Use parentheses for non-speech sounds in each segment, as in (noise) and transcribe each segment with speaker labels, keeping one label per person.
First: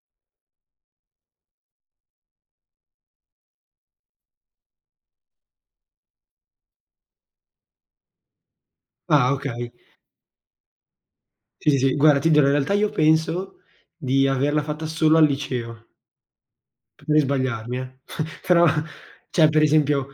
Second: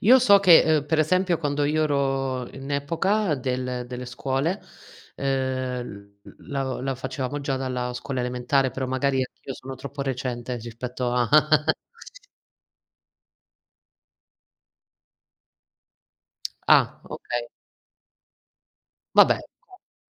Speaker 1: Io so che, ehm, per esempio, quando io ero in epoca del delle scuole, ehm, l l la facevamo già dalla scuola elementare, però, magari,
Speaker 2: Ah,
Speaker 1: anch'io,
Speaker 2: okay.
Speaker 1: sono troppo recente, rispetto a
Speaker 2: Sì,
Speaker 1: (laughs)
Speaker 2: sì, sì, guarda ti dirò, io, in realtà io penso di averla fatta solo al liceo.
Speaker 1: (smacks lips) Ah,
Speaker 2: (unintelligible)
Speaker 1: okay.
Speaker 2: sbagliarmi, eh, però,
Speaker 1: Vabbè,
Speaker 2: cioè, per
Speaker 1: co
Speaker 2: esempio,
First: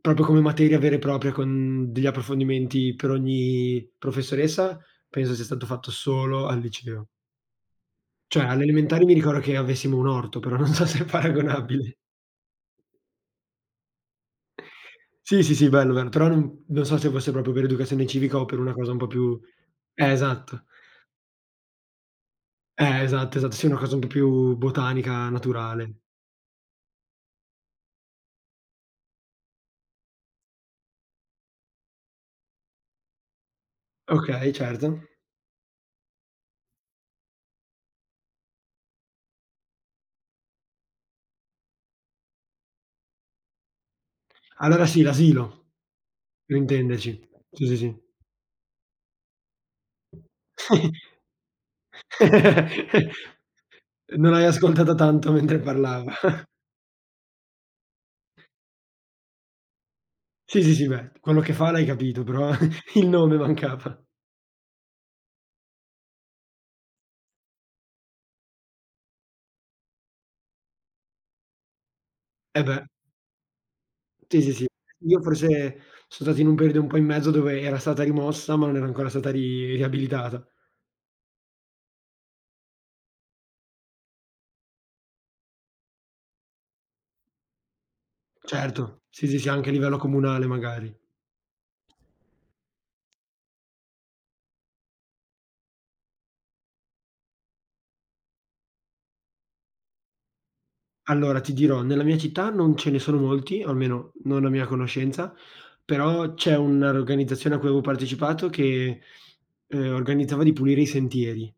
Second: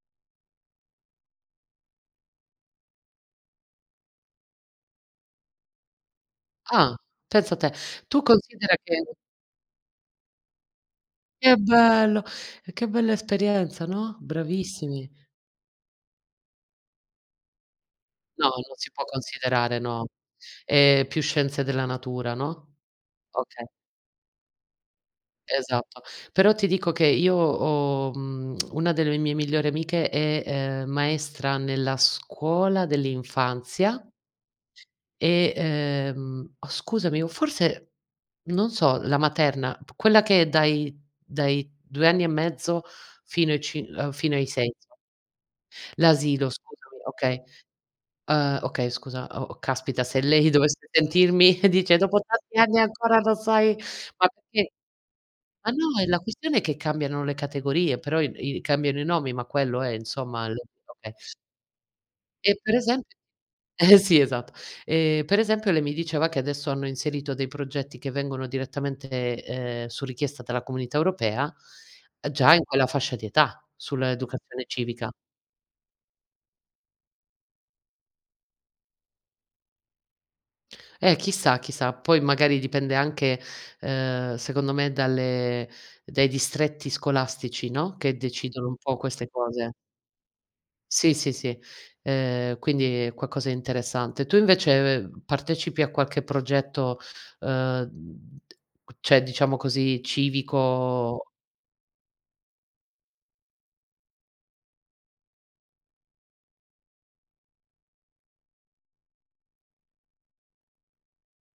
Speaker 2: proprio come materia vera e propria con, degli approfondimenti per ogni professoressa, penso sia stato fatto solo al
Speaker 1: Ah,
Speaker 2: liceo.
Speaker 1: pensa te. Tu
Speaker 2: Cioè, alle
Speaker 1: considera che
Speaker 2: elementari mi ricordo che avessimo un orto, però non so se è
Speaker 1: Che
Speaker 2: paragonabile.
Speaker 1: bello! E che bella esperienza, no? Bravissimi.
Speaker 2: Sì, sì, sì, bello, bello, però non non so se fosse proprio per educazione civica, o
Speaker 1: No,
Speaker 2: per una
Speaker 1: non si
Speaker 2: cosa un
Speaker 1: può
Speaker 2: po' più
Speaker 1: considerare, no.
Speaker 2: eh, esatto.
Speaker 1: È più scienze della natura, no?
Speaker 2: Eh, esatto, esatt
Speaker 1: Okay.
Speaker 2: sì, una cosa un po' più, botanica, naturale.
Speaker 1: Esatto. Però ti dico che io ho, mhmm, (smacks lips) 1 delle mie migliori amiche è, ehm, maestra nella scuola dell'infanzia
Speaker 2: Okay, certo.
Speaker 1: e, ehm oh, scusami, o forse non so, la materna, quella che è dai dai 2 anni e mezzo, fino ai cin uhm, fino ai 6
Speaker 2: Allora
Speaker 1: inso
Speaker 2: sì, l'asilo,
Speaker 1: L'asilo,
Speaker 2: per
Speaker 1: scusami,
Speaker 2: intenderci.
Speaker 1: okay.
Speaker 2: Sì, sì, sì.
Speaker 1: Ehm, okay, scusa. O oh, caspita, se lei dovesse
Speaker 2: (chuckles)
Speaker 1: sentirmi, (chuckles) dice: "Dopo tanti anni
Speaker 2: (laughs)
Speaker 1: ancora non sai" ma
Speaker 2: Non hai
Speaker 1: perché
Speaker 2: ascoltata tanto, mentre
Speaker 1: ma no, è
Speaker 2: parlava.
Speaker 1: la
Speaker 2: (chuckles)
Speaker 1: questione è che cambiano le categorie, però i b i cambiano i nomi, ma quello è, insomma
Speaker 2: Sì,
Speaker 1: (unintelligible)
Speaker 2: sì ,sì, beh.
Speaker 1: okay.
Speaker 2: Quello che fa l'hai capito, però,
Speaker 1: E per esemp
Speaker 2: il nome,
Speaker 1: eh
Speaker 2: mancava.
Speaker 1: sì, esatt E, per esempio, lei mi diceva che adesso hanno inserito dei progetti che vengono direttamente, ehm, su richiesta dalla Comunità Europea, già
Speaker 2: Eh,
Speaker 1: in
Speaker 2: beh.
Speaker 1: quella fascia di età,
Speaker 2: Sì, sì,
Speaker 1: sull'educazione
Speaker 2: sì.
Speaker 1: civica.
Speaker 2: Io, forse, son stato in un periodo un po' in mezzo, dove, era stata rimossa, ma non era ancora stata ri riabilitata.
Speaker 1: Eh, chissà, chi sa. Poi, magari, dipende anche, ehm, secondo me, dalle dai distretti scolastici, no, che decidono un po'
Speaker 2: Certo, sì,
Speaker 1: queste
Speaker 2: sì, sì, anche a
Speaker 1: cose.
Speaker 2: livello comunale, magari.
Speaker 1: Sì, sì, sì, ehm, quindi è qualcosa di interessante. Tu, invece, (unintelligible) partecipi a qualche progetto, ehm, d cioè, diciamo così, civico
Speaker 2: Allora, ti dirò, nella mia città non ce ne sono molti, o almeno, non a mia conoscenza, però, c'è una organizzazione a cui avevo partecipato che, (sniffs) ehm, organizzava di pulire i sentieri.